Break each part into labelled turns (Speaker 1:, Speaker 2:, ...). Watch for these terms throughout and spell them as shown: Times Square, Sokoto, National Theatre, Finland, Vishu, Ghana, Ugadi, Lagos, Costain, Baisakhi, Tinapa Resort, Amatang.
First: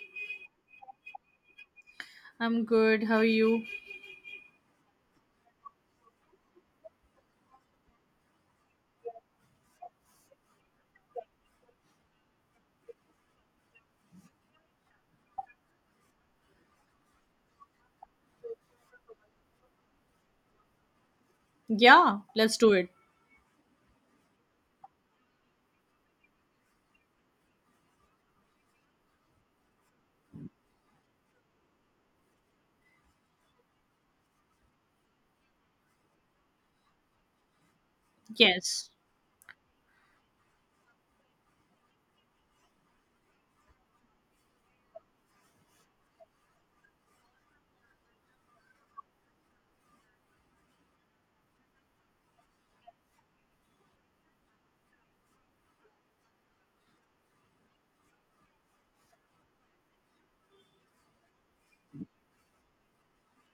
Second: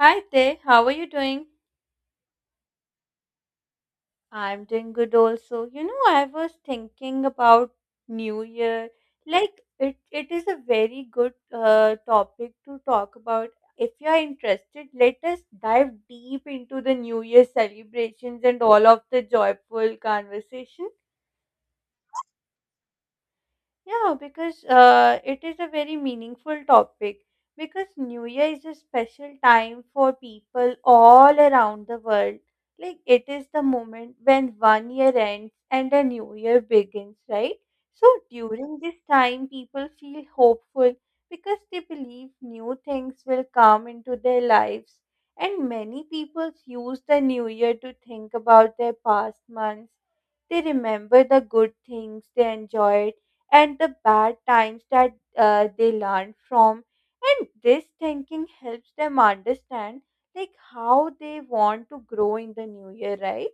Speaker 1: Hi there, how are you doing?
Speaker 2: I'm good. How are you?
Speaker 1: I'm doing good also. You know, I was thinking about New Year. It is a very good topic to talk about. If you are interested, let us dive deep into the New Year celebrations and all of the joyful conversations.
Speaker 2: Yeah, let's do it.
Speaker 1: Yeah, because it is a very meaningful topic. Because New Year is a special time for people all around the world. Like, it is the moment when one year ends and a new year begins, right? So, during
Speaker 2: Yes.
Speaker 1: this time, people feel hopeful because they believe new things will come into their lives. And many people use the new year to think about their past months. They remember the good things they enjoyed and the bad times that they learn from, and this thinking helps them understand like how they want to grow in the new year, right?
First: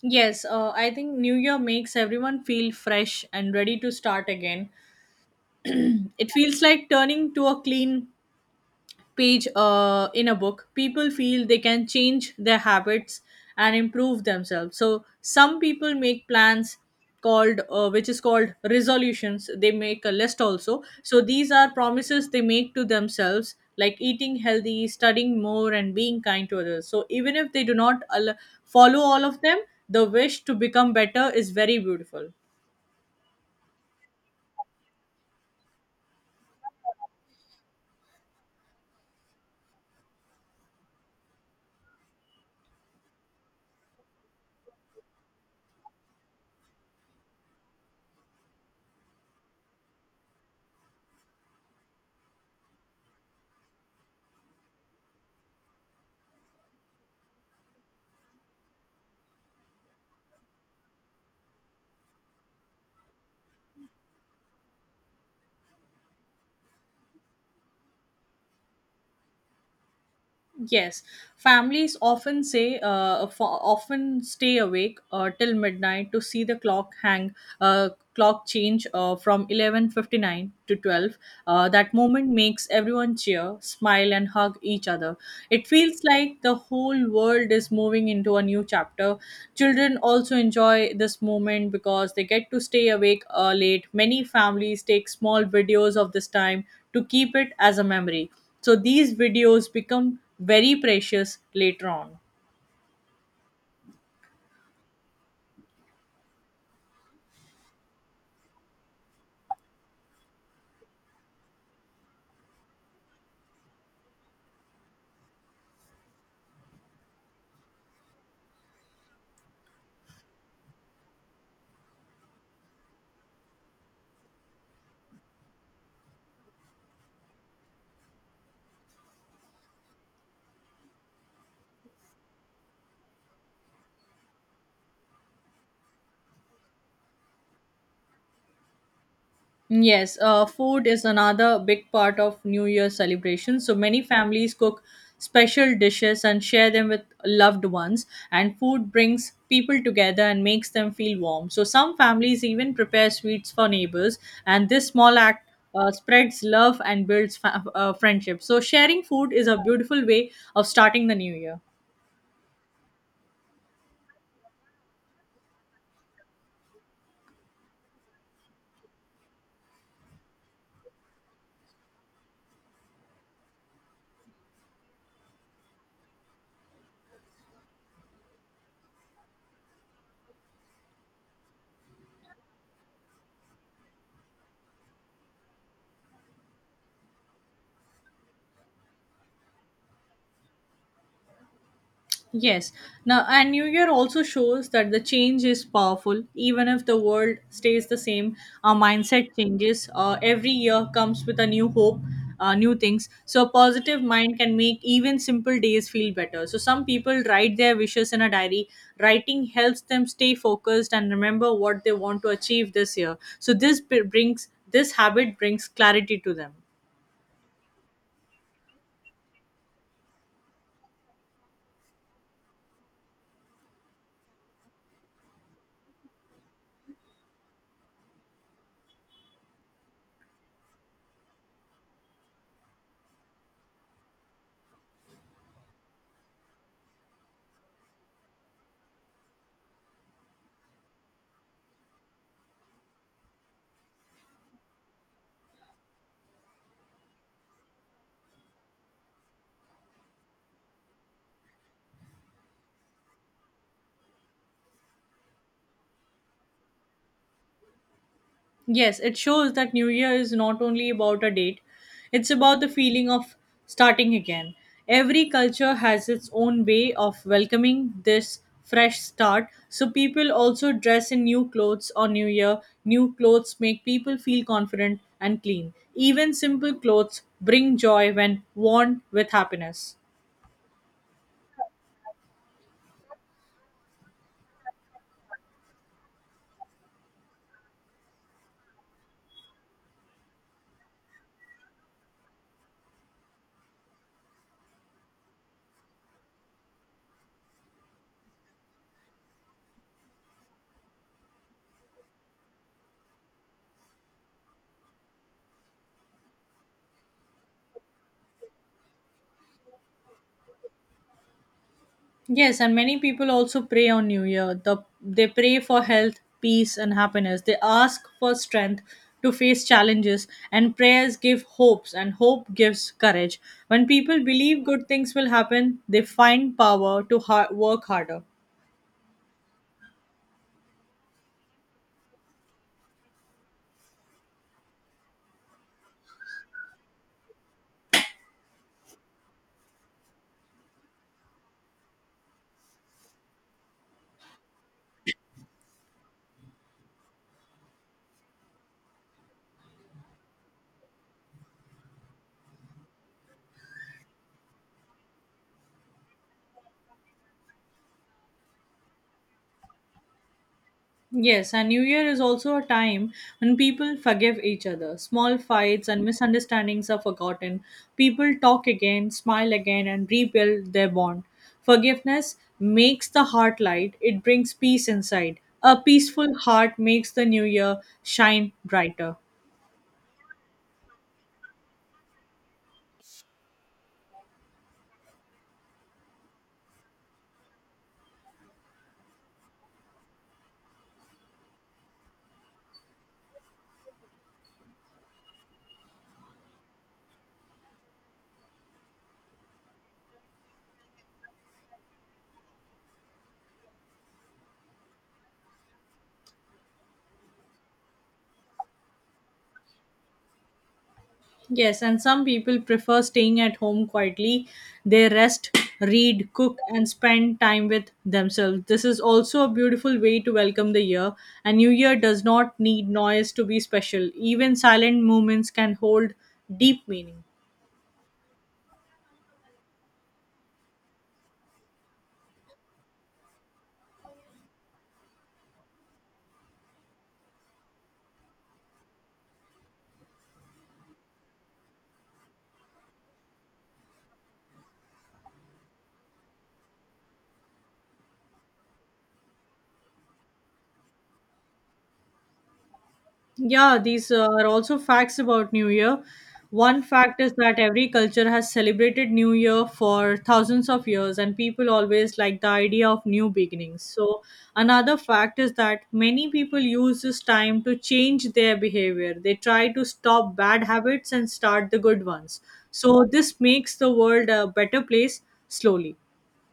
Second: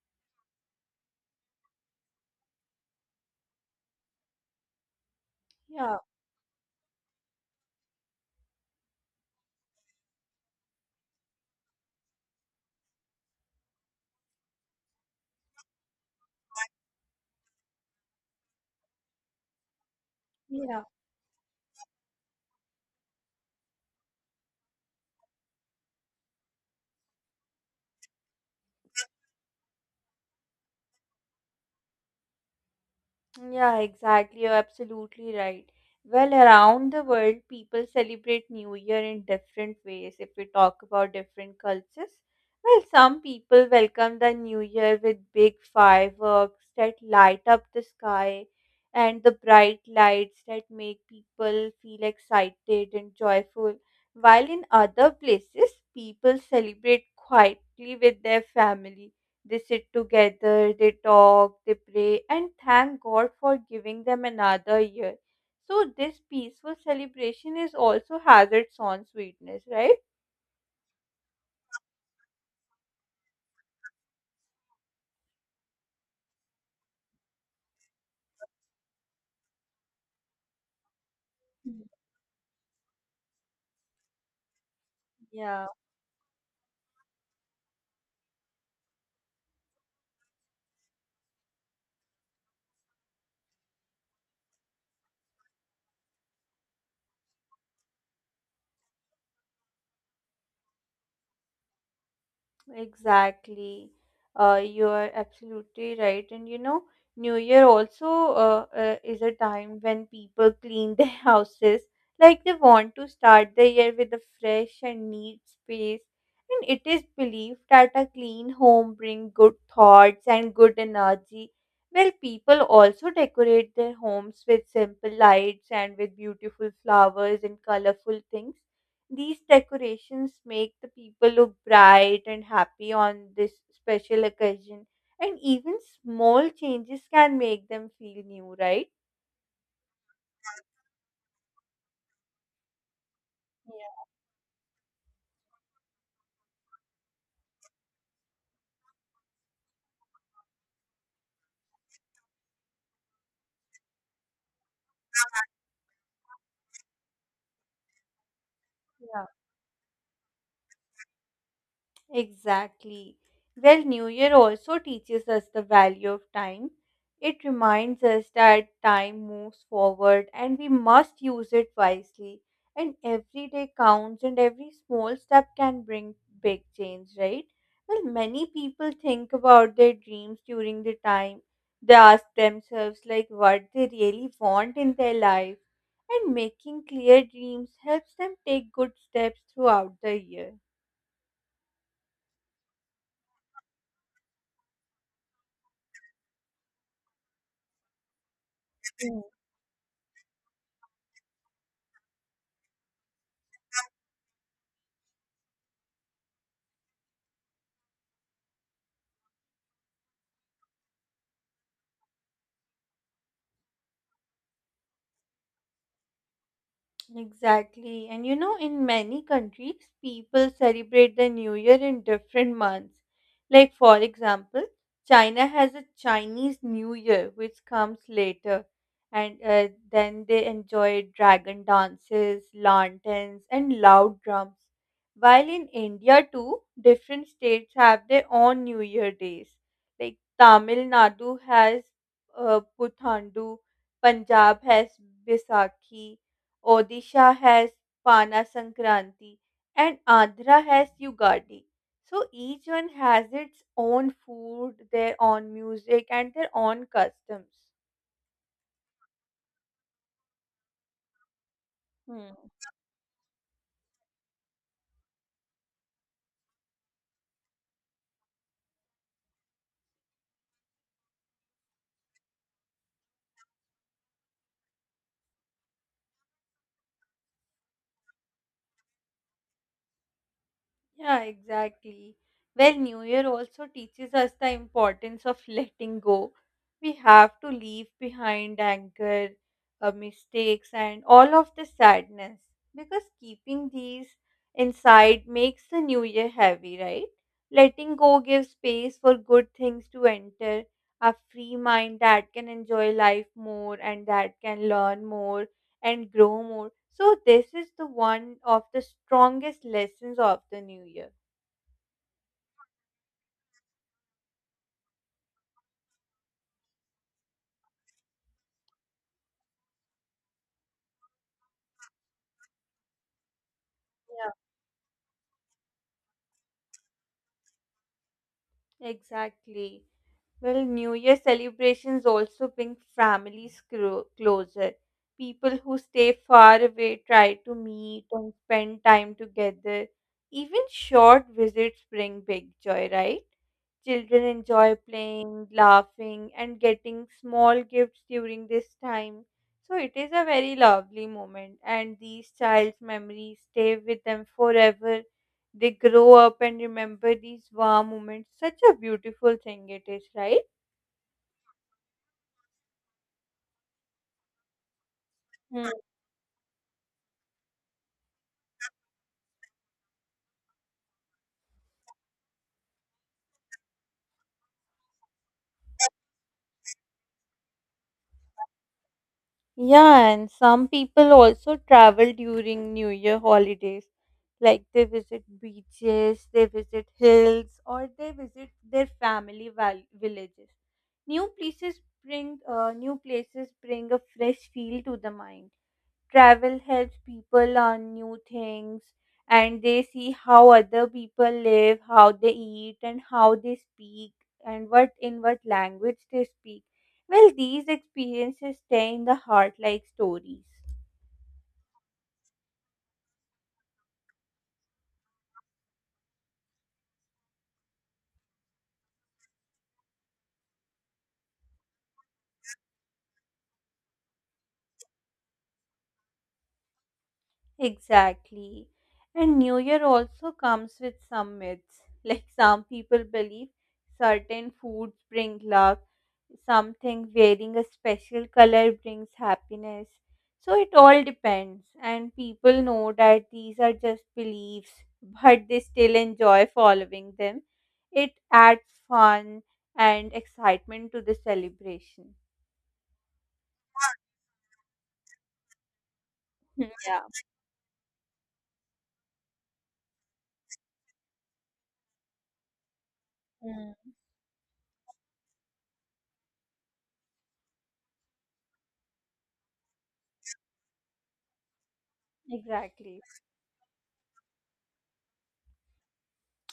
Speaker 2: Yes, I think New Year makes everyone feel fresh and ready to start again.
Speaker 1: yeah
Speaker 2: It feels like turning to a clean page in a book. People feel they can change their habits and improve themselves. So some people make plans called which is called resolutions. They make a list
Speaker 1: yeah
Speaker 2: also, so these are promises they make to themselves, like eating healthy, studying more, and being kind to others. So even if they do not al- follow all of them, the wish to become better is very beautiful.
Speaker 1: Yeah, exactly. You're absolutely right. Well, around the world, people celebrate New Year in different ways. If we talk about different cultures, well, some people welcome the New Year with big fireworks that light up the sky and the bright lights that make people feel excited and joyful. While in other places, people celebrate quietly with their families, they sit together, they talk, they pray, and thank God for giving them another year. So, this peaceful celebration is also has its own sweetness, right?
Speaker 2: Yes, families often often stay awake till midnight to see the uh, clock change from 11:59 to 12. That moment makes everyone cheer, smile, and hug each other.
Speaker 1: Yeah.
Speaker 2: It feels like the whole world is moving into a new chapter. Children also enjoy this moment because they get to stay awake late. Many families take small videos of this time to keep it as a memory, so these videos become very precious later on.
Speaker 1: Exactly. You are absolutely right. And you know, New Year also is a time when people clean their houses. Like they want to start the year with a fresh and neat space. And it is believed that a clean home brings good thoughts and good energy. Well, people also decorate their homes with simple lights and with beautiful flowers and colorful things, these decorations make the people look bright and happy on this special occasion, and even small changes can make them feel new, right?
Speaker 2: Yes, food is another big part of New Year celebrations. So many families cook special dishes and share them with loved ones, and food brings people together and makes them feel warm. So some families even prepare sweets for neighbors, and this small act spreads love and builds friendship. So sharing
Speaker 1: Yeah.
Speaker 2: food is a beautiful way of starting the new year.
Speaker 1: Exactly. Well, New Year also teaches us the value of time. It reminds us that time moves forward and we must use it wisely. And every day counts, and every small step can bring big change, right? Well, many people think about their dreams during the time. They ask themselves, like, what they really want in their life. And making clear dreams helps them take good steps throughout the year.
Speaker 2: Yes. Now, and New Year also shows that the change is powerful. Even if the world stays the same, our mindset changes. Every year comes with a new hope, new things. So a positive mind can make even simple days feel better. So some people write their wishes in a diary. Writing helps them stay focused and remember what they want to achieve this year. So, this habit brings clarity to them.
Speaker 1: Exactly. And you know, in many countries, people celebrate the New Year in different months. Like, for example, China has a Chinese New Year, which comes later. And then they enjoy dragon dances, lanterns, and loud drums. While in India, too, different states have their own New Year days. Like, Tamil Nadu has Puthandu, Punjab has Bisakhi, Odisha has Pana Sankranti, and Andhra has Yugadi. So each one has its own food, their own music, and their own customs.
Speaker 2: Yes, it shows that New Year is not only about a date, it's
Speaker 1: Hmm.
Speaker 2: about the feeling of starting again. Every culture has its own way of welcoming this fresh start. So people also dress in new clothes on New Year. New clothes make people feel confident and clean. Even simple clothes bring joy when worn with happiness.
Speaker 1: Yeah, exactly. Well, New Year also teaches us the importance of letting go. We have to leave behind anger, mistakes, and all of the sadness because keeping these inside makes the New Year heavy, right? Letting go gives space for good things to enter, a free mind that can enjoy life more and that can learn more and grow more. So this is the one of the strongest lessons of the new year.
Speaker 2: Yes, and many people also pray on New Year. They pray for health, peace, and happiness. They ask for strength to face challenges, and prayers give hopes, and hope gives courage. When people
Speaker 1: Yeah.
Speaker 2: believe good things will happen, they find power to work harder.
Speaker 1: Exactly. Well, New Year celebrations also bring families closer. People who stay far away try to meet and spend time together. Even short visits bring big joy, right? Children enjoy playing, laughing, and getting small gifts during this time. So it is a very lovely moment, and these child's memories stay with them forever. They grow up and remember these warm moments. Such a beautiful thing it is, right?
Speaker 2: Yes, and New Year is also a time when people forgive each other. Small
Speaker 1: Hmm.
Speaker 2: fights and misunderstandings are forgotten. People talk again, smile again, and rebuild their bond. Forgiveness makes the heart light, it brings peace inside. A peaceful heart makes the new year shine brighter.
Speaker 1: Yeah, and some people also travel during New Year holidays. Like they visit beaches, they visit hills, or they visit their family villages. New places New places bring a fresh feel to the mind. Travel helps people learn new things and they see how other people live, how they eat, and how they speak, and what in what language they speak. Well, these experiences stay in the heart like stories.
Speaker 2: Yes, and some people prefer staying at home quietly. They rest, read, cook, and spend time with themselves. This is also a beautiful way to welcome the year, and New Year does not need noise to be special. Even silent moments can hold deep meaning.
Speaker 1: Exactly. And New Year also comes with some myths. Like some people believe certain foods bring luck, something wearing a special color brings happiness. So it all depends, and people know that these are just beliefs, but they still enjoy following them. It adds fun and excitement to the celebration.
Speaker 2: Yeah, these are also facts about New Year.
Speaker 1: Hmm.
Speaker 2: One
Speaker 1: Yeah.
Speaker 2: fact is that every culture has celebrated New Year for thousands of years, and people always like the idea of new beginnings.
Speaker 1: Mm,
Speaker 2: So another fact is that many people use this time to change their behavior. They try to stop bad habits and start the good ones.
Speaker 1: exactly.
Speaker 2: So this makes the world a better place slowly.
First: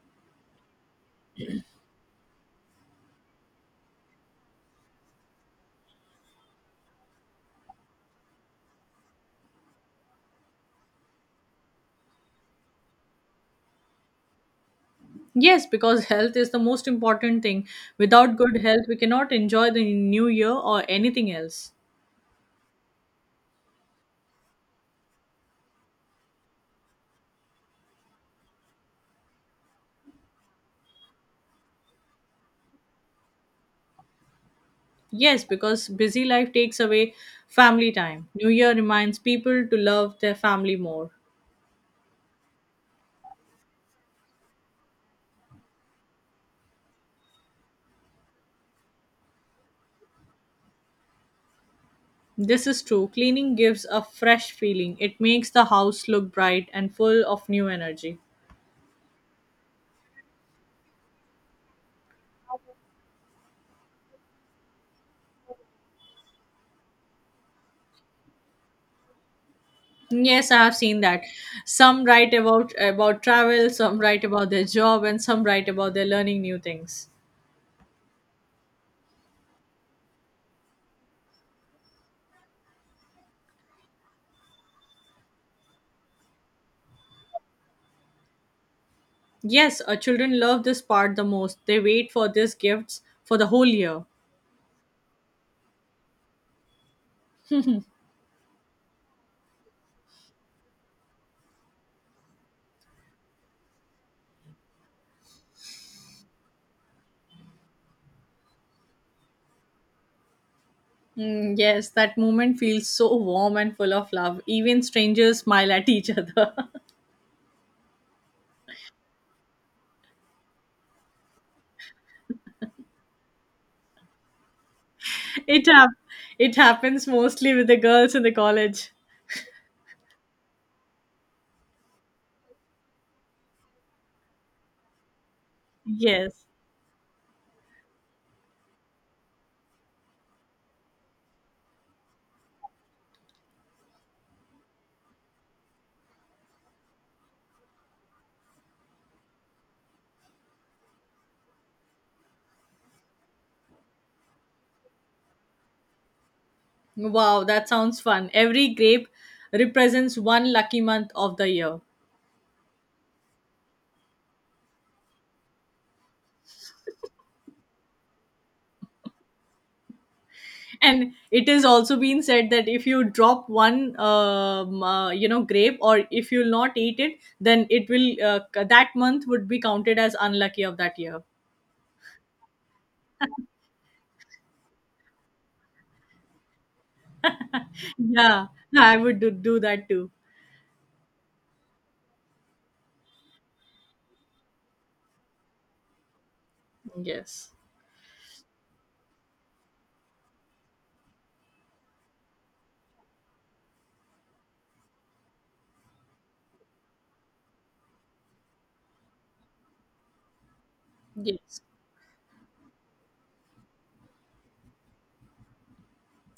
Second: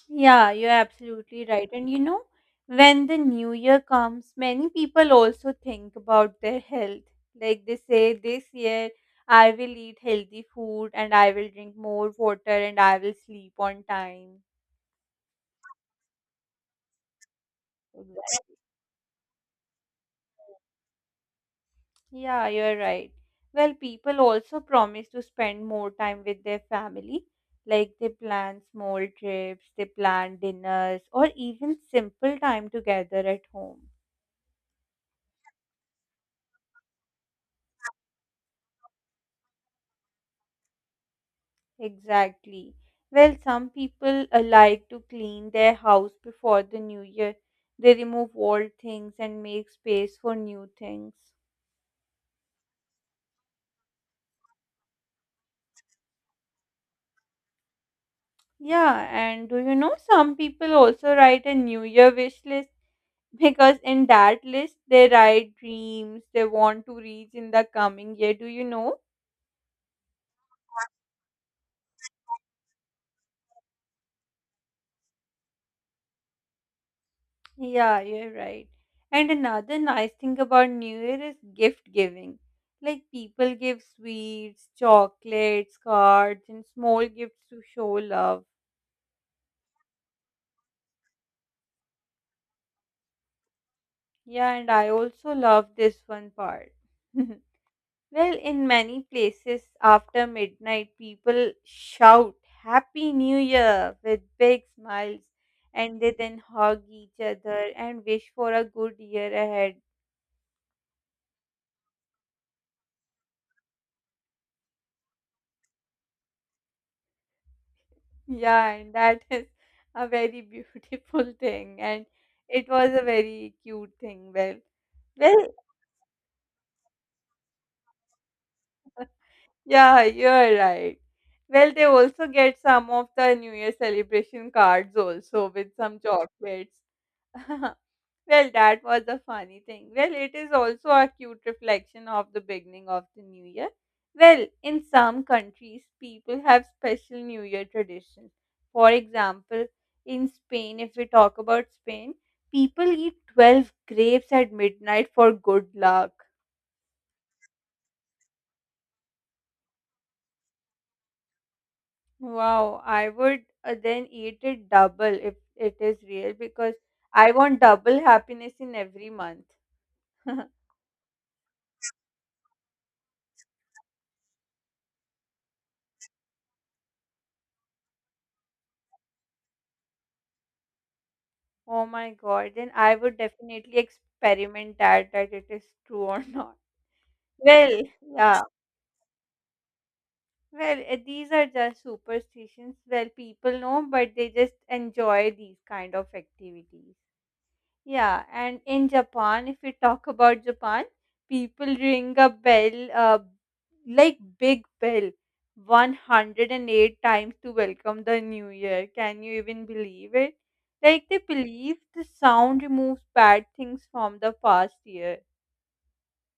Speaker 1: Yeah, you're absolutely right. And you know, when the new year comes, many people also think about their health. Like they say, this year I will eat healthy food and I will drink more water and I will sleep on time.
Speaker 2: Yes, because health is the most important thing. Without
Speaker 1: Exactly.
Speaker 2: good health, we cannot enjoy the new year or anything else.
Speaker 1: Yeah, you're right. Well, people also promise to spend more time with their family. Like they plan small trips, they plan dinners, or even simple time together at home.
Speaker 2: Yes, because busy life takes away family time. New Year reminds people to love their family more.
Speaker 1: Exactly. Well, some people like to clean their house before the new year. They remove old things and make space for new things.
Speaker 2: This is true. Cleaning gives a fresh feeling. It makes the house look bright and full of new energy.
Speaker 1: Yeah, and do you know some people also write a new year wish list because in that list they write dreams they want to reach in the coming year. Do you know?
Speaker 2: Yes, I have seen that. Some write about travel, some write about their job, and some write about their learning new things.
Speaker 1: Yeah, you're right. And another nice thing about New Year is gift giving. Like people give sweets, chocolates, cards, and small gifts to show love.
Speaker 2: Yes, our children love this part the most. They wait for these gifts for the whole year.
Speaker 1: Yeah, and I also love this one part. Well, in many places after midnight, people shout Happy New Year with big smiles and they then hug each other and wish for a good year ahead.
Speaker 2: Mm, yes, that moment feels so warm and full of love. Even strangers smile at each other.
Speaker 1: Yeah, and that is a very beautiful thing, and it was a very cute thing. Well,
Speaker 2: it hap- it happens mostly with the girls in the college.
Speaker 1: yeah, you're right. Well, they also get some of the New Year celebration cards also with some
Speaker 2: Yes.
Speaker 1: chocolates. Well, that was a funny thing. Well, it is also a cute reflection of the beginning of the new year. Well, in some countries, people have special new year traditions. For example, in Spain, if we talk about Spain, people eat 12 grapes at midnight for good luck.
Speaker 2: Wow, that sounds fun. Every grape represents one lucky month of the year.
Speaker 1: Wow, I would then eat it double if it is real because I want double happiness in every month.
Speaker 2: And it is also been said that if you drop one, grape, or if you'll not eat it, then it will that month would be counted as unlucky of that year.
Speaker 1: Oh my God, then I would definitely experiment that that it is true or not. Well, yeah.
Speaker 2: Yeah, I would do that too.
Speaker 1: Well, these are just superstitions. Well, people know, but they just enjoy these kind of activities.
Speaker 2: Yes.
Speaker 1: Yeah, and in Japan, if we talk about Japan, people ring a bell, like big bell, 108 times to welcome the new year. Can you even believe it? Like they
Speaker 2: Yes.
Speaker 1: believe the sound removes bad things from the past year.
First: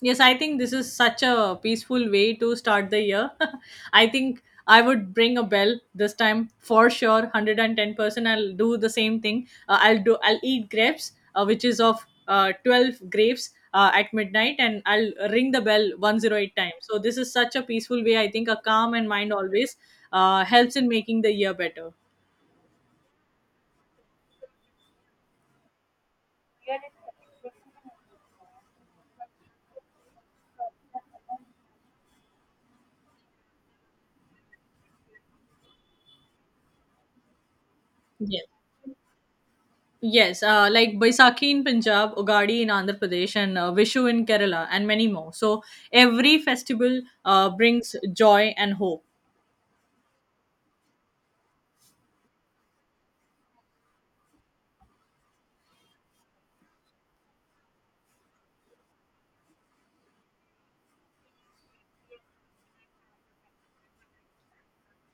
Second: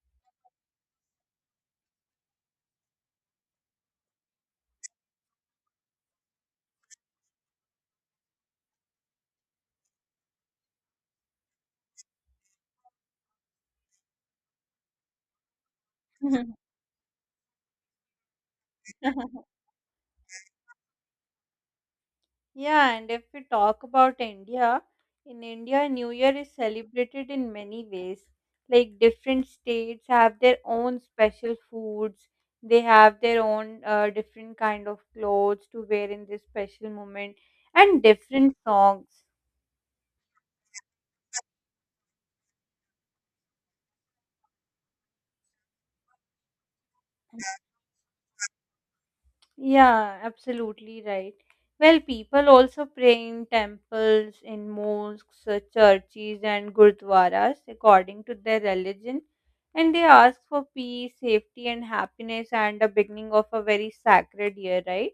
Speaker 2: Yes, I think this is such a peaceful way to start the year. I think I would bring a bell this time for sure, 110%. I'll do the same thing. I'll eat grapes, which is of 12 grapes at midnight, and I'll ring the bell 108 times. So this is such a peaceful way. I think a calm and mind always helps in making the year better.
Speaker 1: Yeah, and if we talk about India, in India, New Year is celebrated in many ways. Like different states have their own special foods. They have their own different kind of clothes to wear in this special moment, and
Speaker 2: Yes.
Speaker 1: different songs.
Speaker 2: Yes, like Baisakhi in Punjab, Ugadi in Andhra Pradesh, and Vishu in Kerala, and many more. So every festival brings joy and hope.
Speaker 1: Yeah, absolutely right. Well, people also pray in temples, in mosques, churches, and gurdwaras according to their religion, and they ask for peace, safety, and happiness, and the beginning of a very sacred year, right?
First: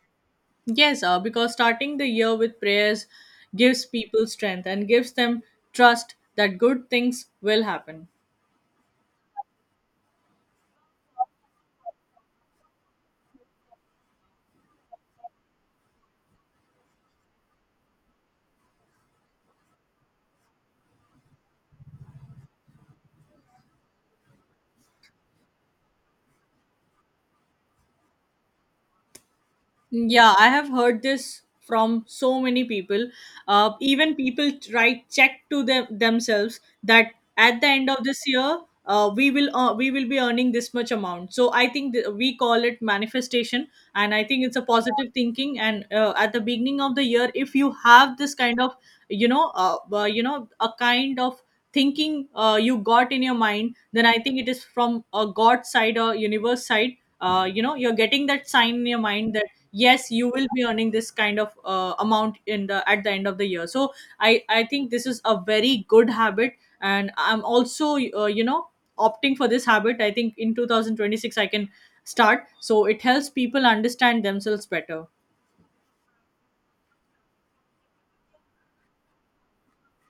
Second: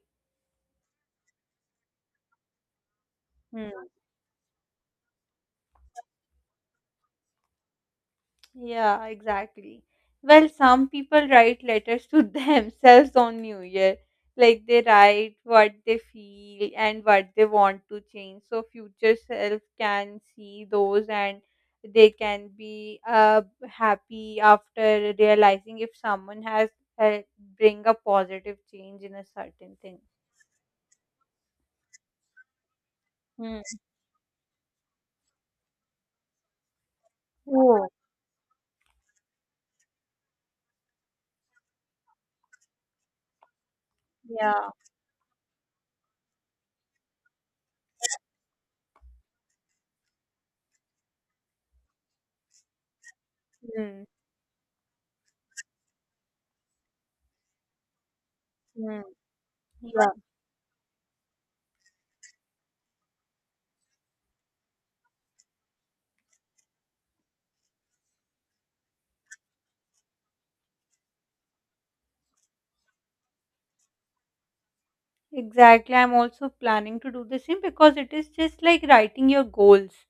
Speaker 2: Yes, because starting the year with prayers
Speaker 1: Hmm.
Speaker 2: gives people strength and gives them trust that good things will happen.
Speaker 1: Yeah, exactly. Well, some people write letters to themselves on New Year. Like they write what they feel and what they want to change. So future self can see those and they can be happy after realizing if someone has helped bring a positive change in a certain thing.
Speaker 2: Yeah, I have heard this from so many people.
Speaker 1: Hmm.
Speaker 2: Even people try check to them themselves that at the
Speaker 1: Oh,
Speaker 2: end of this year, we will be earning this much amount. So I think we call it manifestation, and I think it's a
Speaker 1: yeah.
Speaker 2: positive thinking. And at the beginning of the year, if you have this kind of a kind of thinking you got in your mind,
Speaker 1: Mm.
Speaker 2: then I think it is from a God side or universe side, you're getting that sign in your
Speaker 1: Mm.
Speaker 2: mind that yes, you will be earning this kind of amount in the at the end of the year. So I think this is a very good habit, and I'm also opting for this habit. I think in 2026 I can start. So it helps people understand themselves better.
Speaker 1: Exactly. I'm also planning to do the same because it is just like writing your goals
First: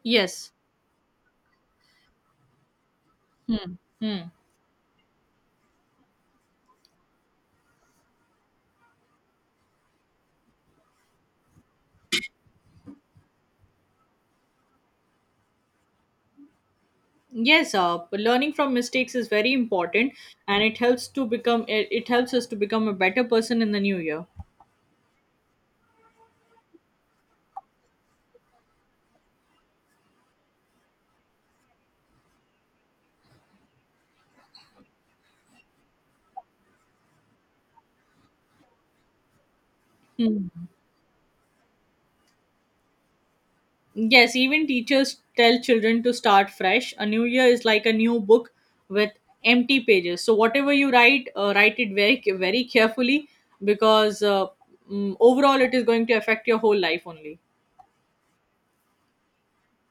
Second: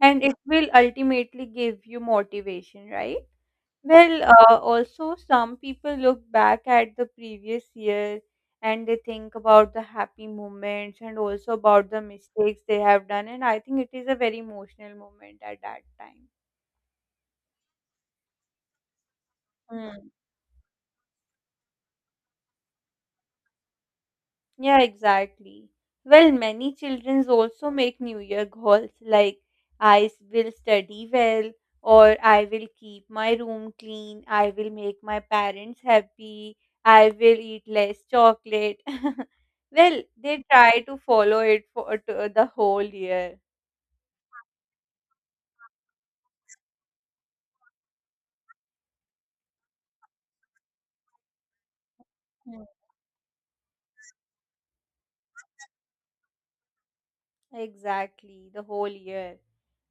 Speaker 1: and it
Speaker 2: Yes.
Speaker 1: will ultimately give you motivation, right?
Speaker 2: Hmm.
Speaker 1: Well,
Speaker 2: Hmm.
Speaker 1: also, some people look back at the previous year and they think about the happy moments and also about the mistakes they have done. And I think it is a very emotional moment at that time.
Speaker 2: Yes, but learning from mistakes is very important, and it helps us to become a better person in the new year.
Speaker 1: Yeah, exactly. Well, many children also make New Year goals like I will study well, or I will keep my room clean, I will make my parents happy, I will eat less chocolate. Well, they
Speaker 2: Hmm.
Speaker 1: try to follow it for to the whole year.
Speaker 2: Yes, even teachers tell children to start fresh. A new year is like a new book with empty pages. So whatever you write, write it very very carefully, because overall it is going to affect your whole life only.
Speaker 1: Exactly, the whole year.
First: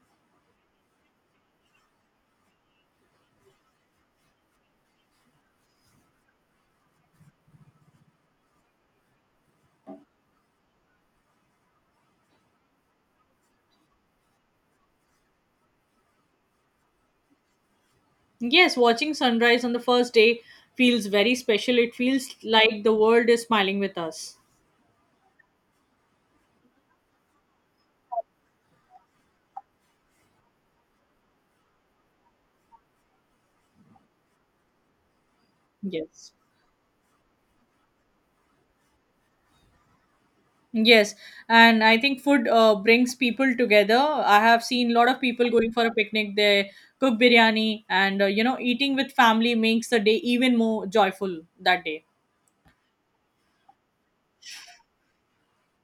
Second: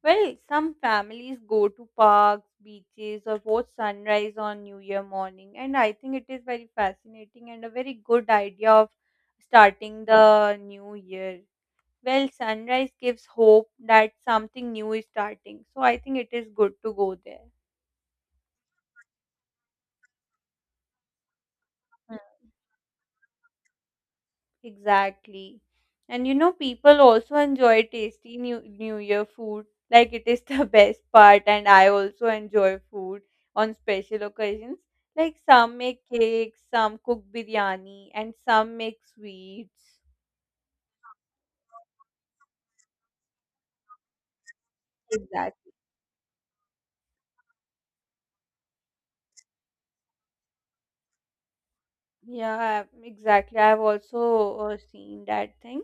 Speaker 1: Well, some families go to parks, beaches, or watch sunrise on New Year morning, and I think it is very fascinating and a very good idea of starting the new year. Well, sunrise gives hope that something new is starting, so I think it is good to go there.
Speaker 2: Yes, watching sunrise on the first day feels very special. It feels like the world is smiling with us.
Speaker 1: Exactly. And you know, people also enjoy tasty New Year food. Like it is the best part, and I also enjoy food on special occasions. Like some make
Speaker 2: Yes.
Speaker 1: cakes, some cook biryani, and some make sweets.
Speaker 2: Yes, and I think food brings people together. I have seen a lot of people
Speaker 1: Exactly.
Speaker 2: going for a picnic. They cook biryani, and eating with family makes the day even more joyful that day.
Speaker 1: Yeah, exactly. I've also seen that thing.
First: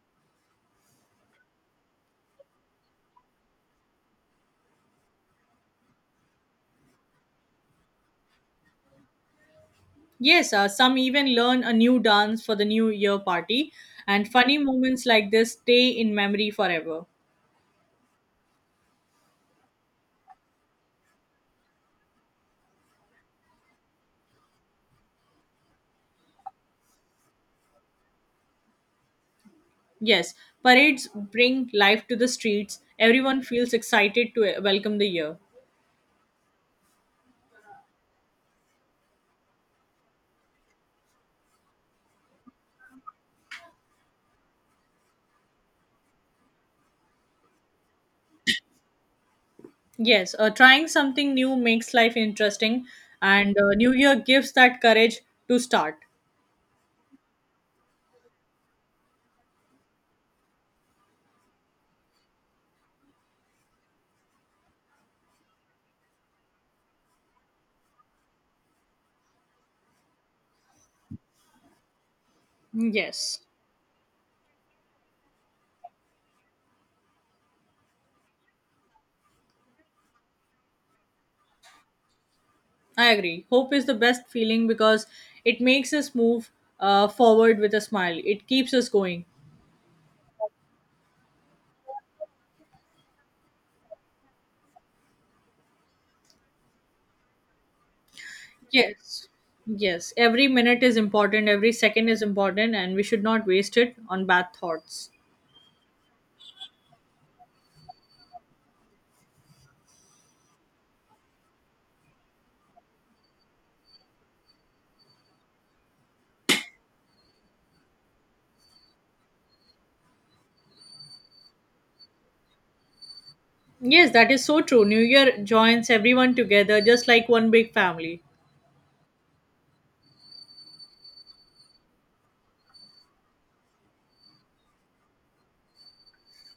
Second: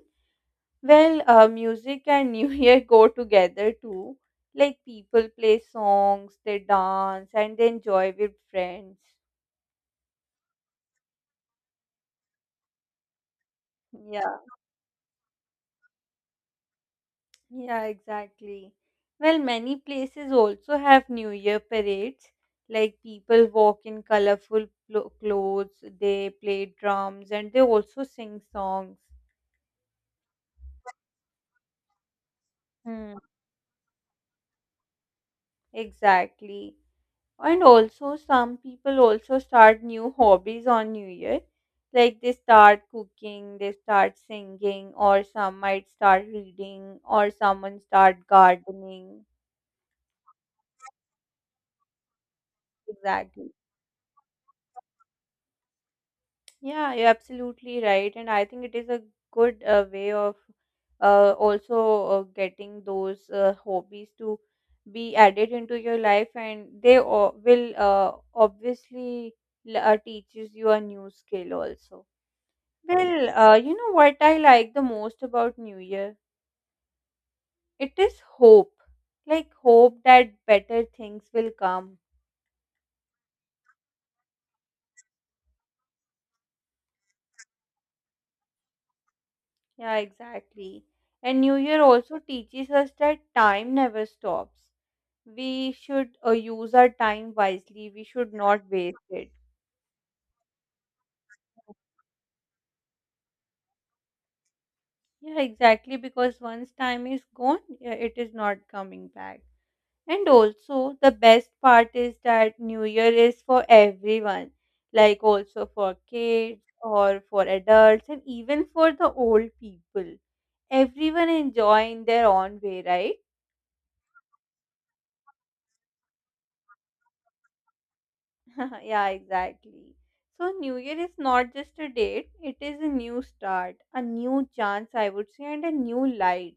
Speaker 1: Well, music and New Year go together too. Like people play songs, they dance, and they enjoy with friends.
Speaker 2: Yes, some even learn a new dance for the New Year party, and
Speaker 1: Yeah.
Speaker 2: funny moments like this stay in memory forever.
Speaker 1: Yeah, exactly. Well, many places also have New Year parades. Like people walk in colorful clothes, they play drums, and they also sing songs.
Speaker 2: Yes, parades bring life to the streets.
Speaker 1: Hmm.
Speaker 2: Everyone feels excited to welcome the year.
Speaker 1: Exactly. And also, some people also start new hobbies on New Year. Like they start cooking, they start singing, or some might start reading, or someone start gardening.
Speaker 2: Yes, trying something new makes life interesting,
Speaker 1: Exactly.
Speaker 2: and New Year gives that courage to start.
Speaker 1: Yeah, you're absolutely right. And I think it is a good way of also getting those hobbies to be added into your life, and they will obviously teaches you a new skill also. Well,
Speaker 2: Yes,
Speaker 1: you know what I like the most about New Year? It is hope. Like hope that better things will come.
Speaker 2: I agree. Hope is the best feeling because it makes us move forward with a smile, it keeps us going.
Speaker 1: Yeah, exactly. And New Year also teaches us that time never stops, we should use our time wisely. We should not waste
Speaker 2: Yes,
Speaker 1: it.
Speaker 2: yes, every minute is important, every second is important, and we should not waste it on bad thoughts.
Speaker 1: Yeah, exactly. Because once time is gone, yeah, it is not coming back. And also, the best part is that New Year is for everyone, like also for kids or for adults, and even for the old people. Everyone enjoy in their own way, right?
Speaker 2: Yes, that is so true. New Year joins everyone together just like one big family.
Speaker 1: Yeah, exactly. So, New Year is not just a date, it is a new start, a new chance, I would say, and a new light.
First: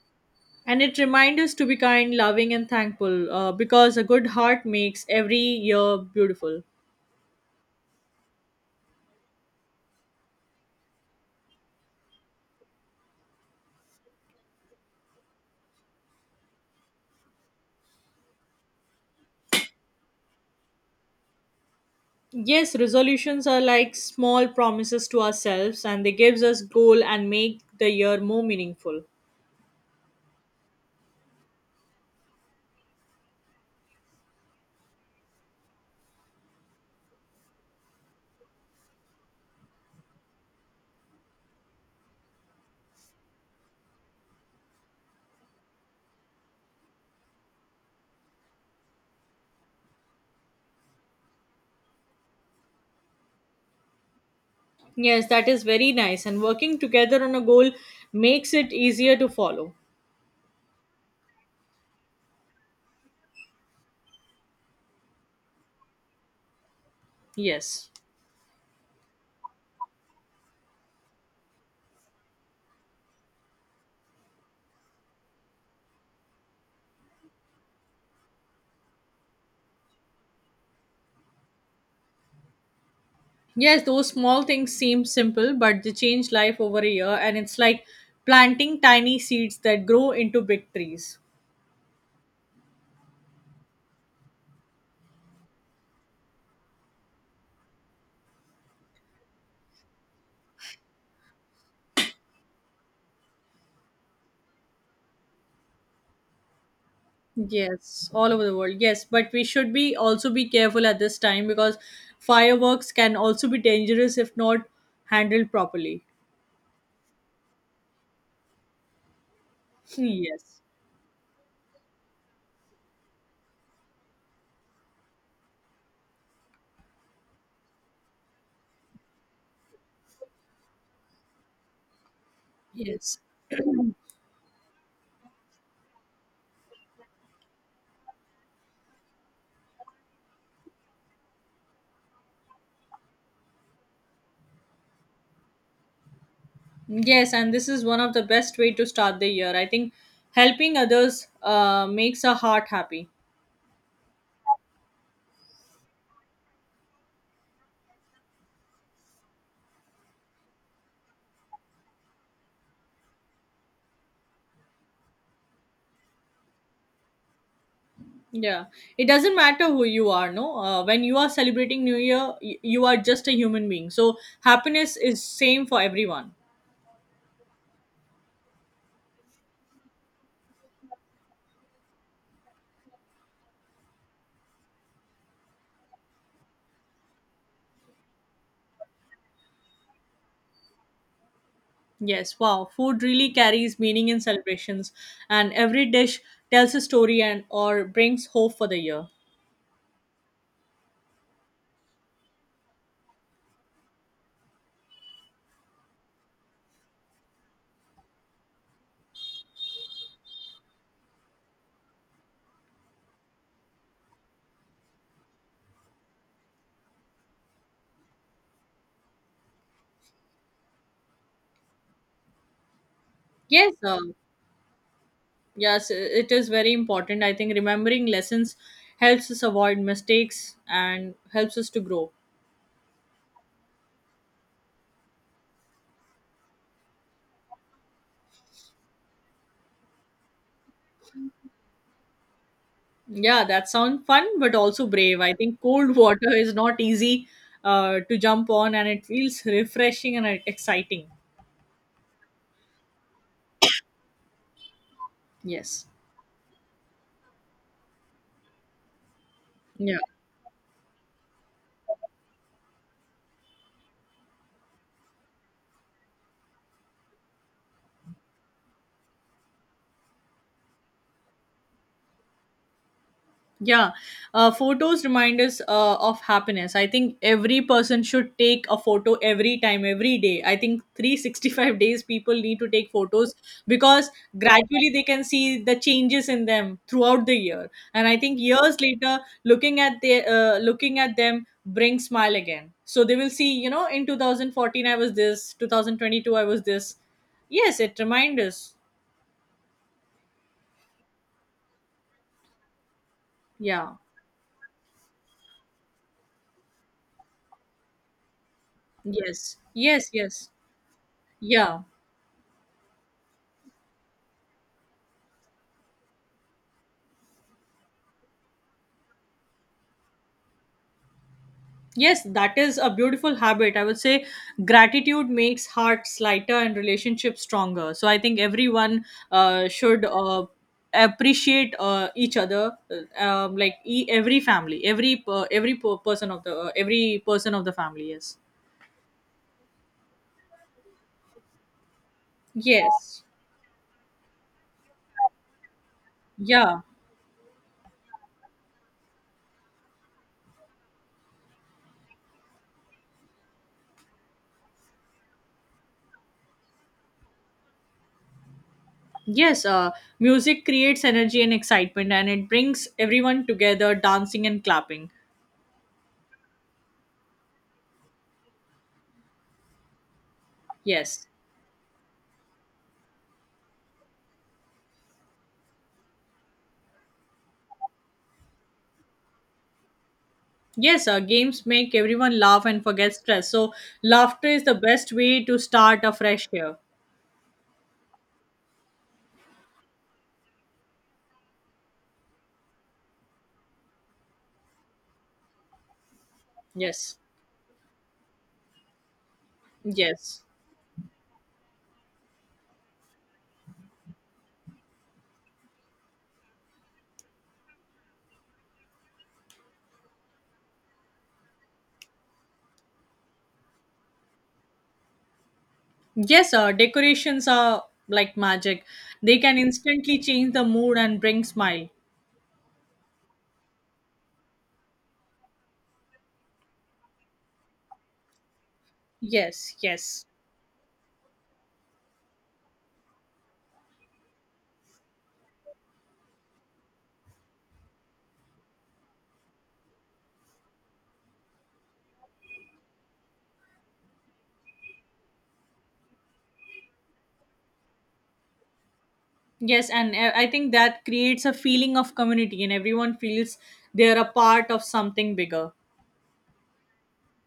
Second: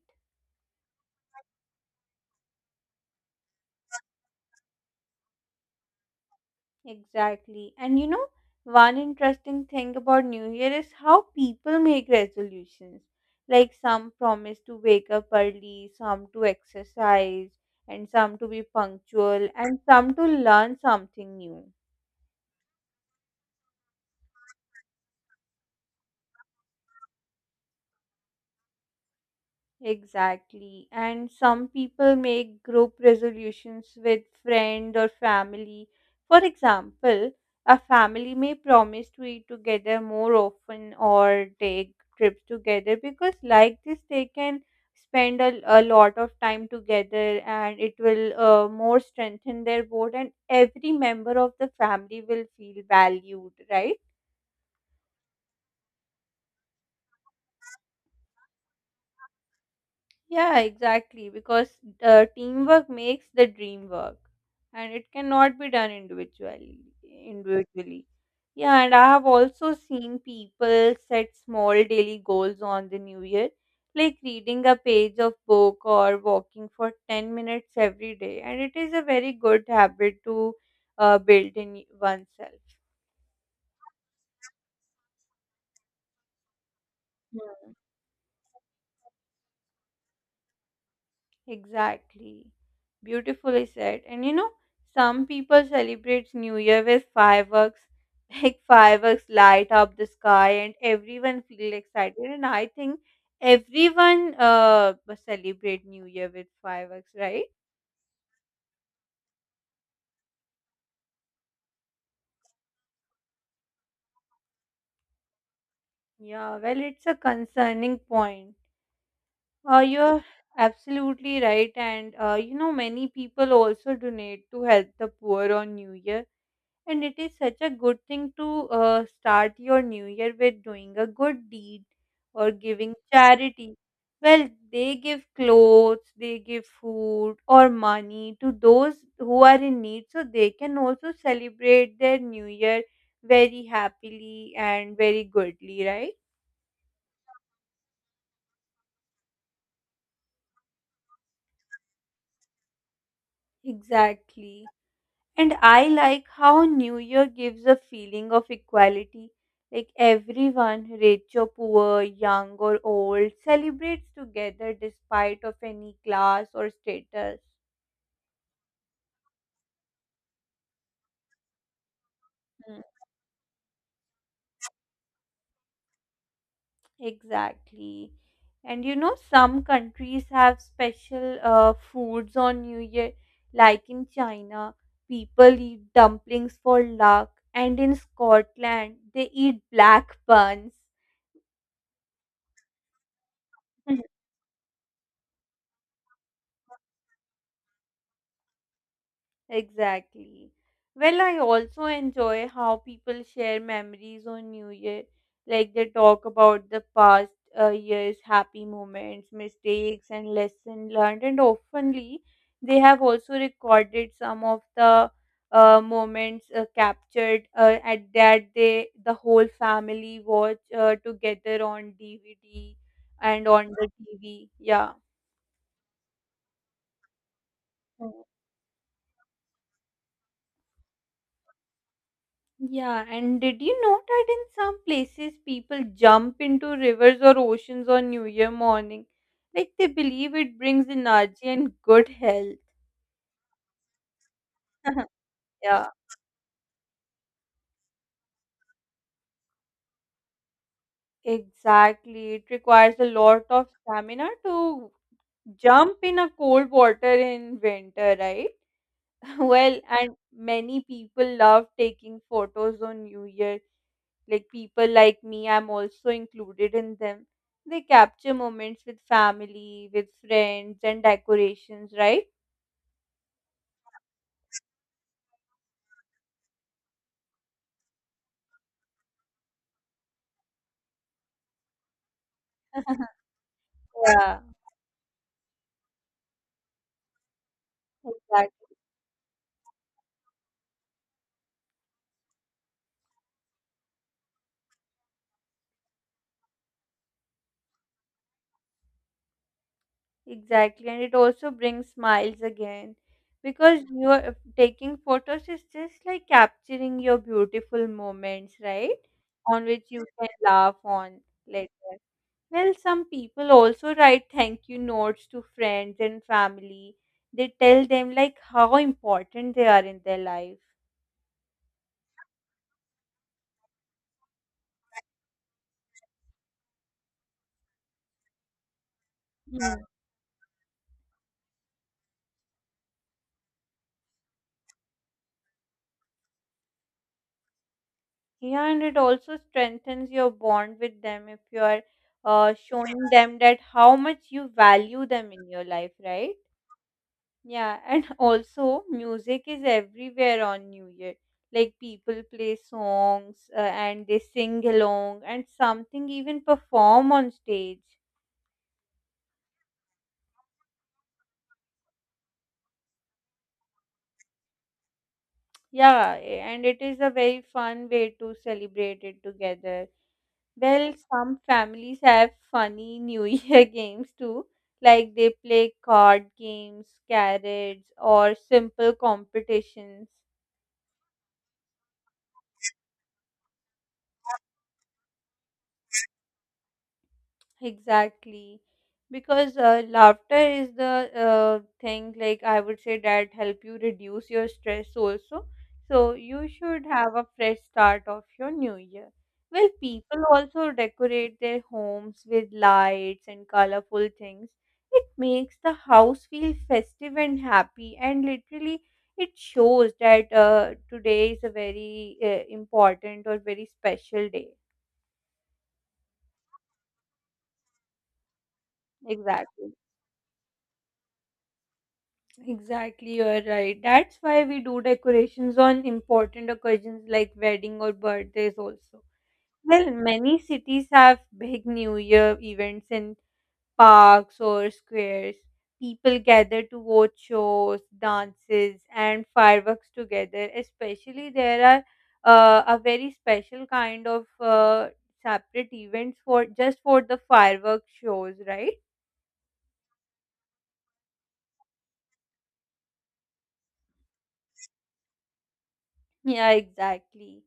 Speaker 2: And it reminds us to be kind, loving, and thankful, because a good heart makes every year beautiful.
Speaker 1: Exactly. And you know, one interesting thing about New Year is how people make resolutions. Like, some promise to wake up early, some to exercise, and some to be punctual, and some to learn something new.
Speaker 2: Yes, resolutions are like small promises to ourselves, and they gives us goal and make the year more meaningful.
Speaker 1: Exactly. And some people make group resolutions with friend or family. For example, a family may promise to eat together more often or take trips together because like this they can spend a lot of time together and it will more strengthen their bond and every member of the family will feel valued, right?
Speaker 2: Yes, that is very nice, and working together on a goal makes it easier to follow.
Speaker 1: Yeah, exactly. Because teamwork makes the dream work, and it cannot be done individually.
Speaker 2: Yes.
Speaker 1: Individually, yeah. And I have also seen people set small daily goals on the new year, like reading a page of book or walking for 10 minutes every day. And it is a very good habit to build in oneself.
Speaker 2: Yes, those small things seem simple but they change life over a year, and it's like planting tiny seeds that grow into big trees.
Speaker 1: Exactly. Beautifully said. And you know, some people celebrate New Year with fireworks, like fireworks light up the sky and everyone feel excited. And I think everyone celebrate New Year with fireworks, right?
Speaker 2: Yes, all over the world. Yes, but we should be also be careful at this time because fireworks can also be dangerous if not handled properly.
Speaker 1: Yeah, well, it's a concerning point. You're
Speaker 2: Yes.
Speaker 1: absolutely right. And you know, many people also donate to help the poor on New Year. And it is such a good thing to start your new year with doing a good deed or giving
Speaker 2: Yes.
Speaker 1: charity. Well, they give clothes, they give food or money to those who are in need, so they can also celebrate their new year very happily and very goodly, right?
Speaker 2: Yes, and this is one of the best way to start the year. I think helping others makes our heart happy.
Speaker 1: Exactly. And I like how New Year gives a feeling of equality. Like everyone, rich or poor, young or old, celebrates together despite of any class or status.
Speaker 2: Yeah. It doesn't matter who you are, no? When you are celebrating New Year,
Speaker 1: Mm.
Speaker 2: you are just a human being. So happiness is same for everyone.
Speaker 1: Exactly. And you know, some countries have special foods on New Year, like in China, people eat dumplings for luck, and in Scotland, they eat black buns.
Speaker 2: Yes, wow. Food really carries meaning in celebrations, and every dish tells a story and or brings hope for the year.
Speaker 1: Exactly. Well, I also enjoy how people share memories on New Year. Like they talk about the past year's happy moments, mistakes, and lesson learned. And oftenly, they have also recorded some of the moments captured at that the whole family watch together on DVD and on
Speaker 2: Yes,
Speaker 1: the TV. Yeah.
Speaker 2: yes, it is very important. I think remembering lessons helps us avoid mistakes and helps us to grow.
Speaker 1: Yeah, and did you know that in some places people jump into rivers or oceans on New Year morning? Like they believe it brings energy and good health.
Speaker 2: Yeah, that sounds fun, but also brave. I think
Speaker 1: Yeah,
Speaker 2: cold water is not easy to jump on, and it feels refreshing and exciting.
Speaker 1: exactly. It requires a lot of stamina to
Speaker 2: Yes.
Speaker 1: jump in a cold water in winter, right? Well,
Speaker 2: Yeah.
Speaker 1: and many people love taking photos on New Year. Like people like me, I'm also included in them. They capture moments with family, with friends, and decorations, right?
Speaker 2: Yeah, photos remind us of happiness. I think every person should take a photo every time, every day. I think 365 days people need to take photos because
Speaker 1: Yeah,
Speaker 2: gradually they can see the changes in them throughout the year. And I think
Speaker 1: exactly.
Speaker 2: years later, looking at the looking at them brings smile again. So they will see, you know, in 2014 I was this, 2022 I was this. Yes, it reminds us.
Speaker 1: Exactly. And it also brings smiles again because
Speaker 2: Yeah.
Speaker 1: you're taking photos is just like capturing your beautiful moments, right?
Speaker 2: Yes.
Speaker 1: On which you
Speaker 2: Yes.
Speaker 1: can
Speaker 2: Yes.
Speaker 1: laugh on later.
Speaker 2: Yeah.
Speaker 1: Well, some people also write thank you notes to friends and family. They tell them like how important they are in their life.
Speaker 2: Yes, that is a beautiful habit. I would say gratitude makes hearts lighter and relationships stronger. So I think everyone
Speaker 1: Hmm.
Speaker 2: should appreciate each other, like every family, person of the every person of the family. Yes.
Speaker 1: Yeah, and it also strengthens your bond with them if you are showing
Speaker 2: Yes.
Speaker 1: them that how much you value them in your life, right?
Speaker 2: Yeah.
Speaker 1: Yeah, and also music is everywhere on New Year. Like people play songs and they sing along and something even perform on stage.
Speaker 2: Yes. Music creates energy and excitement, and it brings everyone together, dancing and clapping.
Speaker 1: Yeah, and it is a very fun way to celebrate it together. Well,
Speaker 2: Yes.
Speaker 1: some families have funny New Year games too, like they play card games, carrots, or simple competitions.
Speaker 2: Yes, games make everyone laugh and forget stress. So, laughter is the best way to start a fresh year.
Speaker 1: Exactly. Because laughter is the thing, like I would say, that help you reduce your stress also. So you should have
Speaker 2: Yes.
Speaker 1: a fresh start of your new year. Well, people
Speaker 2: Yes.
Speaker 1: also decorate their homes with lights and colorful things. It makes the house feel festive and happy, and literally it shows that today is a very important or very special day.
Speaker 2: Yes, decorations are like magic. They can
Speaker 1: Exactly.
Speaker 2: instantly change the mood and bring smile.
Speaker 1: Exactly, you're right. That's why we do decorations on important occasions like wedding or birthdays also.
Speaker 2: Yes,
Speaker 1: Well,
Speaker 2: yes.
Speaker 1: many cities have big New Year events in parks or squares. People gather to watch shows, dances, and fireworks together. Especially there are a very special kind of separate events for just for the fireworks shows, right?
Speaker 2: Yes, and I think that creates a feeling of community and everyone feels they're a part of something bigger.
Speaker 1: Yeah, exactly.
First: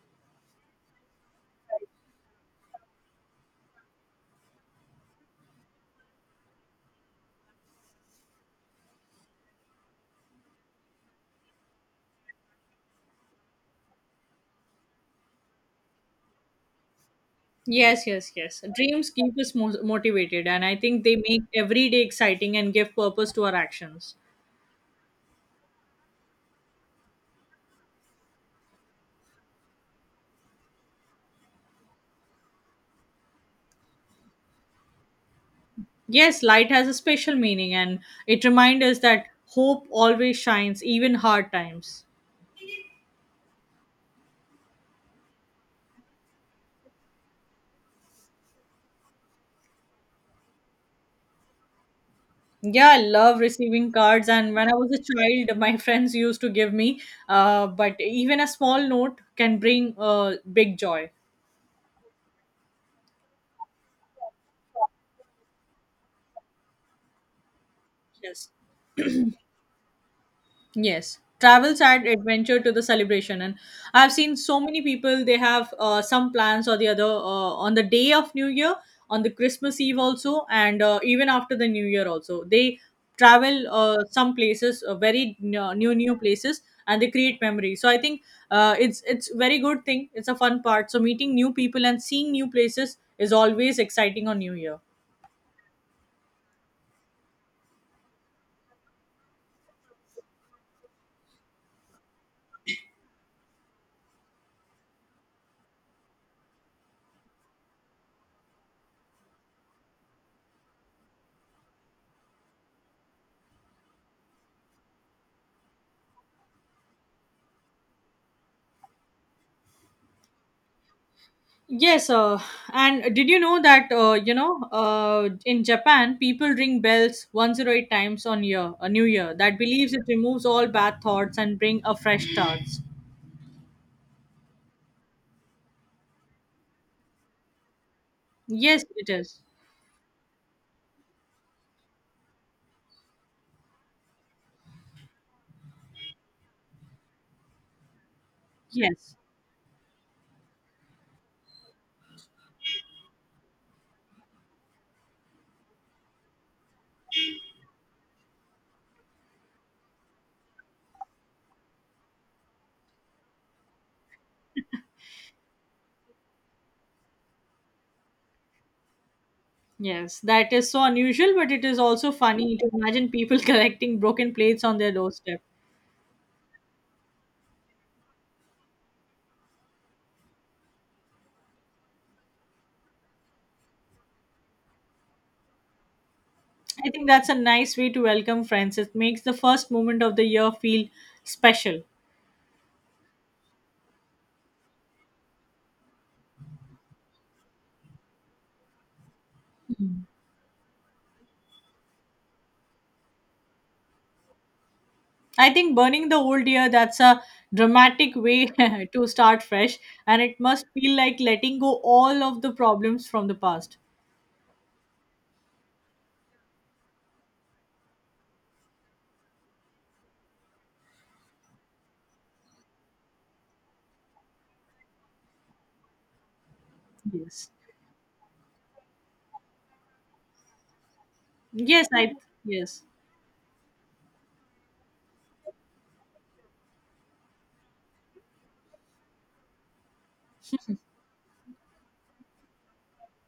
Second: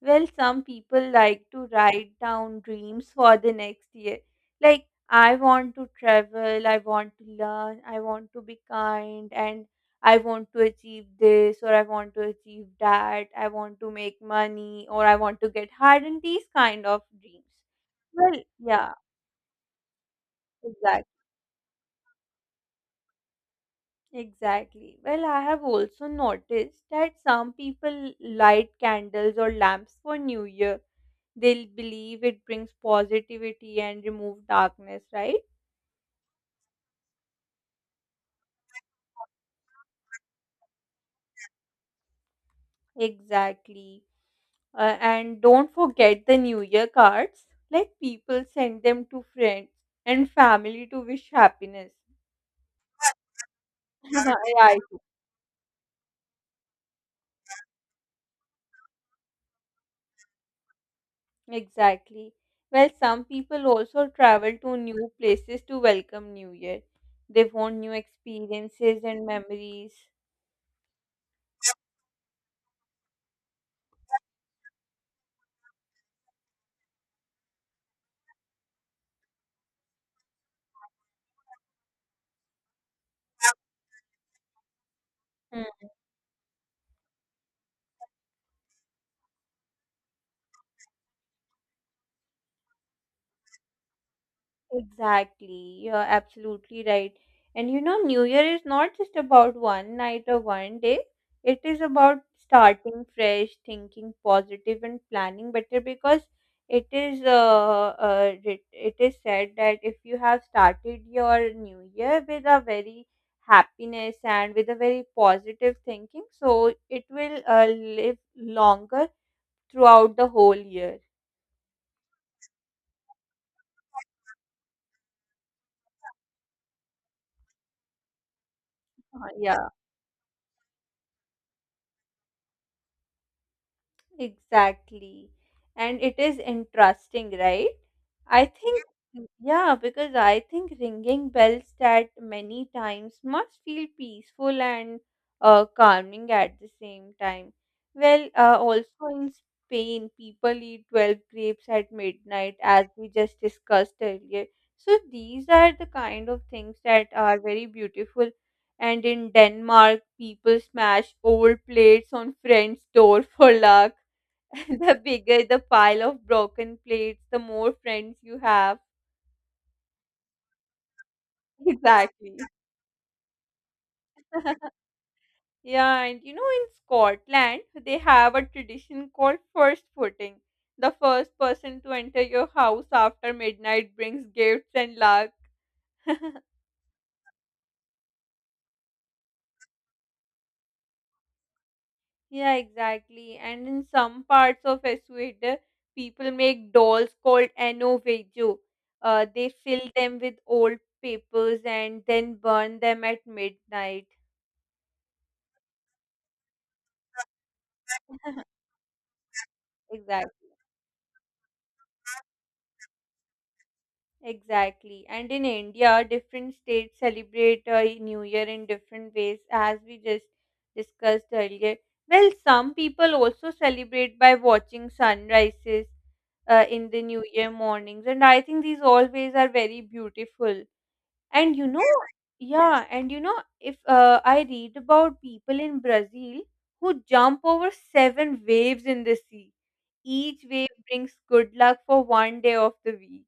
Speaker 1: Well, some people like to write down dreams for the next year. Like, I want to travel, I want to learn, I want to be kind, and I want to achieve this, or I want to achieve that, I want to make money, or I want to get hired, and these kind of dreams.
Speaker 2: Yes, yes,
Speaker 1: Well,
Speaker 2: yes.
Speaker 1: yeah,
Speaker 2: Dreams keep us motivated, and I think
Speaker 1: exactly.
Speaker 2: they make every day exciting and give purpose to our actions.
Speaker 1: Exactly. Well, I have also noticed that some people light candles or lamps for New Year. They'll believe it brings positivity and remove darkness, right?
Speaker 2: Yes, light has a special meaning, and it reminds us that hope always shines, even hard times.
Speaker 1: Exactly. And don't forget the New Year cards. Like people send them to friends and family to wish happiness.
Speaker 2: Yeah, I love receiving cards. And when I
Speaker 1: Right.
Speaker 2: was a child, my friends used to give me, but even a small note can bring big joy.
Speaker 1: Exactly. Well, some people also travel to new places to welcome New Year. They want new
Speaker 2: Yes.
Speaker 1: experiences and memories.
Speaker 2: Yes, travels add adventure to the celebration, and I've seen so many people they have some plans or the other on the day of New Year, on the Christmas Eve also, and even after the New Year also. They travel some places,
Speaker 1: Hmm.
Speaker 2: new places, and they create memories. So I think it's very good thing. It's a fun part. So meeting new people and seeing new places is always exciting on New Year.
Speaker 1: Exactly. You're absolutely right. And you know, New Year is not just about one night or one day. It is about starting fresh, thinking positive, and planning better because it is it, it is said that if you have started your New Year with a very happiness and with a very positive thinking, so it will live longer throughout the whole year.
Speaker 2: Yes, and did you know that you know in Japan people ring bells 108 times on year a new year that
Speaker 1: Yeah.
Speaker 2: believes it removes all bad thoughts and bring a fresh start.
Speaker 1: Exactly. And it is interesting, right? I think,
Speaker 2: Yes, it is.
Speaker 1: yeah, because I think ringing bells that many times must feel peaceful and calming at the same time. Well, also
Speaker 2: Yes.
Speaker 1: in Spain, people eat 12 grapes at midnight, as we just discussed earlier. So these are the kind of things that are very beautiful. And in Denmark, people smash old plates on friends' door for luck. The bigger the pile of broken plates, the more friends you have.
Speaker 2: Yes, that is so unusual, but it is also
Speaker 1: Exactly.
Speaker 2: funny to imagine people collecting broken plates on their doorstep.
Speaker 1: Yeah, and you know, in Scotland, they have a tradition called first footing. The first person to enter your house after midnight brings gifts and luck.
Speaker 2: I think that's a nice way to welcome friends. It makes the first moment of the year feel special.
Speaker 1: Yeah, exactly. And in some parts of Ecuador, people make dolls called ano vejo. They fill them with old papers and then burn them at midnight.
Speaker 2: I think burning the old year, that's a dramatic way to start fresh, and it
Speaker 1: Exactly.
Speaker 2: must feel like letting go all of the problems from the past.
Speaker 1: Exactly. And in India, different states celebrate New Year in different ways, as we just discussed earlier. Well, some people also celebrate by watching sunrises in the New
Speaker 2: Yes.
Speaker 1: Year mornings, and I think these all ways are very beautiful. And you know,
Speaker 2: Yes, I, yes.
Speaker 1: yeah, and you know, if I read about people in Brazil who jump over seven waves in the sea, each wave brings good luck for one day of the week.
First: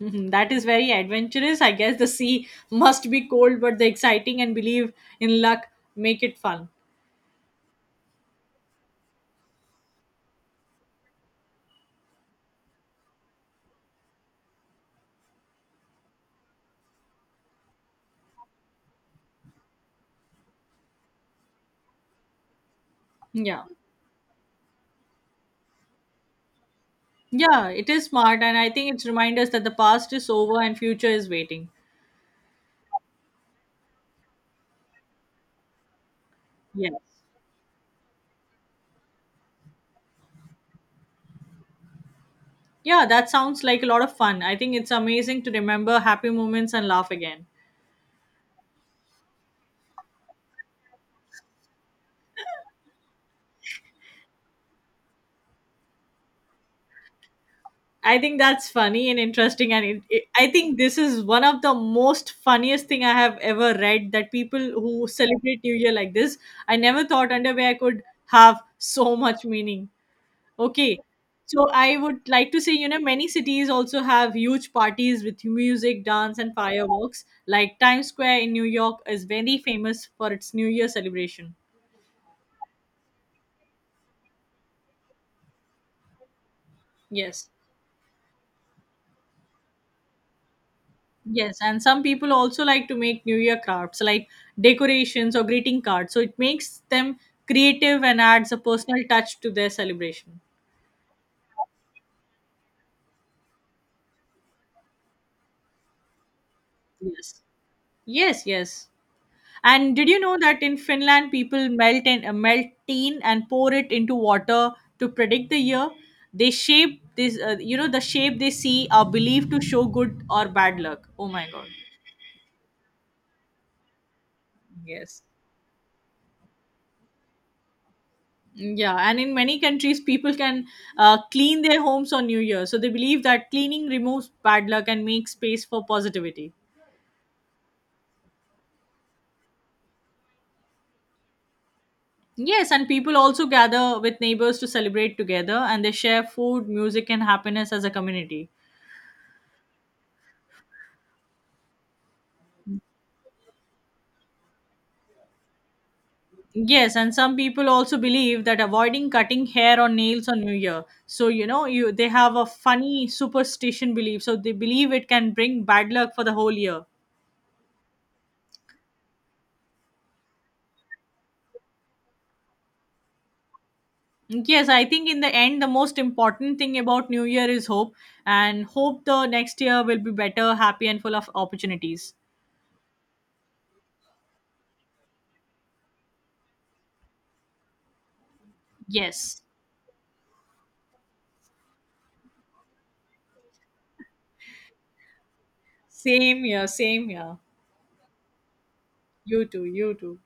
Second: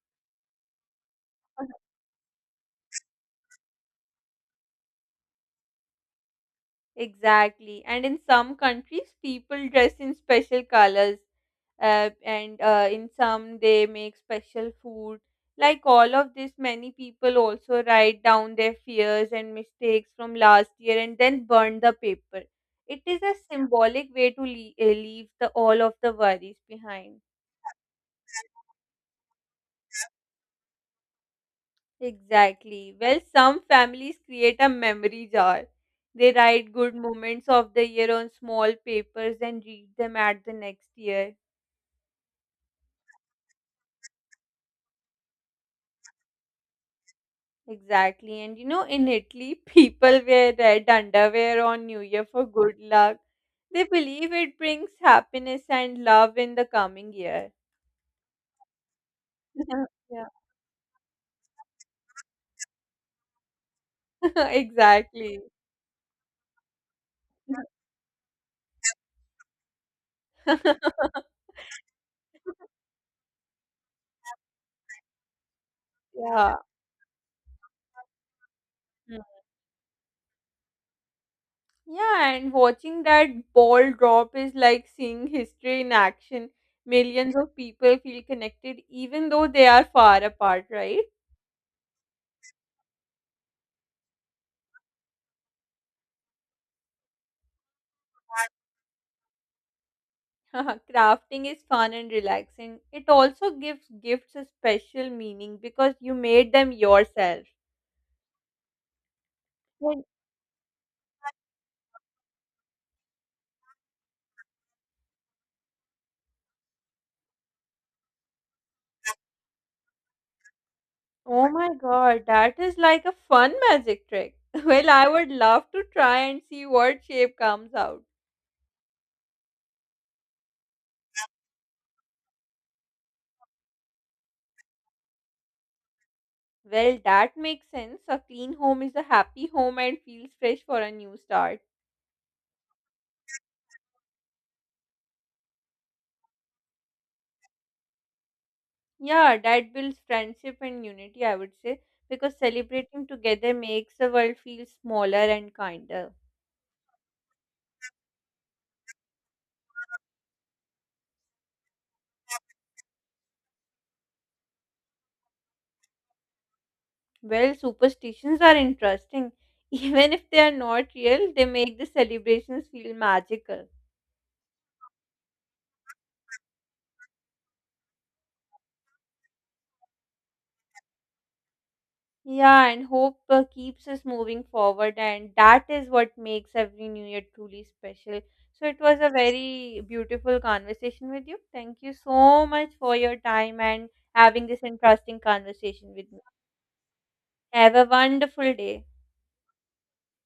Speaker 2: Mhm. That is very adventurous. I guess the sea must be cold, but the exciting and believe in luck make it fun.
Speaker 1: Exactly. And in some countries, people dress in special colors, and in some, they make special food. Like all of this, many people also write down their fears and mistakes from last year and then burn the paper. It is a
Speaker 2: Yeah.
Speaker 1: symbolic way to leave all of the worries behind.
Speaker 2: Yeah, it is smart, and I think it's remind us that the past is over and future is waiting.
Speaker 1: Exactly. Well, some families create a memory jar. They write good
Speaker 2: Yes.
Speaker 1: moments of the year on small papers and read them at the next year.
Speaker 2: Yeah, that sounds like a lot of fun. I think it's amazing to remember happy moments and laugh again.
Speaker 1: Exactly. And you know, in Italy, people wear red underwear on New Year for good luck. They believe it brings happiness and love in the coming year.
Speaker 2: I think that's funny and interesting, and
Speaker 1: Yeah.
Speaker 2: I think this is one of the most funniest thing I have ever read. That people who
Speaker 1: Exactly.
Speaker 2: celebrate New Year like this, I never thought underwear could have so much meaning. Okay, so I would like to say, you know, many cities also have huge parties with music, dance, and
Speaker 1: Yeah.
Speaker 2: fireworks. Like Times Square in New York is
Speaker 1: Mm.
Speaker 2: very famous for its New Year celebration.
Speaker 1: Yeah, and watching that ball drop is like seeing history in action. Millions
Speaker 2: Yes.
Speaker 1: of people feel connected even though they are far apart, right?
Speaker 2: Yes, and some people also like to make New Year crafts like decorations or greeting cards. So it makes them creative and adds a personal touch to their celebration.
Speaker 1: Crafting is fun and relaxing. It also gives gifts a special meaning because you made them
Speaker 2: Yes.
Speaker 1: yourself.
Speaker 2: Yes, yes. And
Speaker 1: Well,
Speaker 2: did you know that in Finland people melt and melt tin and pour it into water to predict the year? They shape this you know the shape they see are believed to show good or bad luck. Oh my
Speaker 1: oh
Speaker 2: god.
Speaker 1: my god, that is like a fun magic trick. Well, I
Speaker 2: Yes.
Speaker 1: would love to try and see what shape comes out.
Speaker 2: Yeah, and in many countries, people can clean their homes on New Year. So they believe that cleaning removes bad luck and makes space for positivity.
Speaker 1: Well, that makes sense. A clean home is a happy home and feels fresh for a new start.
Speaker 2: Yes, and people also gather with neighbors to celebrate together, and they share food, music, and happiness as a community.
Speaker 1: Yeah, that builds friendship and unity, I would say, because celebrating together makes the world feel smaller and kinder.
Speaker 2: Yes, and some people also believe that avoiding cutting hair or nails on New Year. So, you know, you they have a funny superstition belief. So they believe it can bring bad luck for the whole year.
Speaker 1: Well, superstitions are interesting. Even if they are not real, they make the celebrations feel magical.
Speaker 2: Yes, I think in the end, the most important thing about New Year is hope, and hope the next year will be better, happy, and full of opportunities.
Speaker 1: Yeah, and hope keeps us moving forward, and that is what makes every new year truly special. So, it was a
Speaker 2: Yes,
Speaker 1: very beautiful conversation with you. Thank you so much for your time and having this interesting conversation with me.
Speaker 2: same here. Same here.
Speaker 1: Have a wonderful day.
Speaker 2: You too, you too.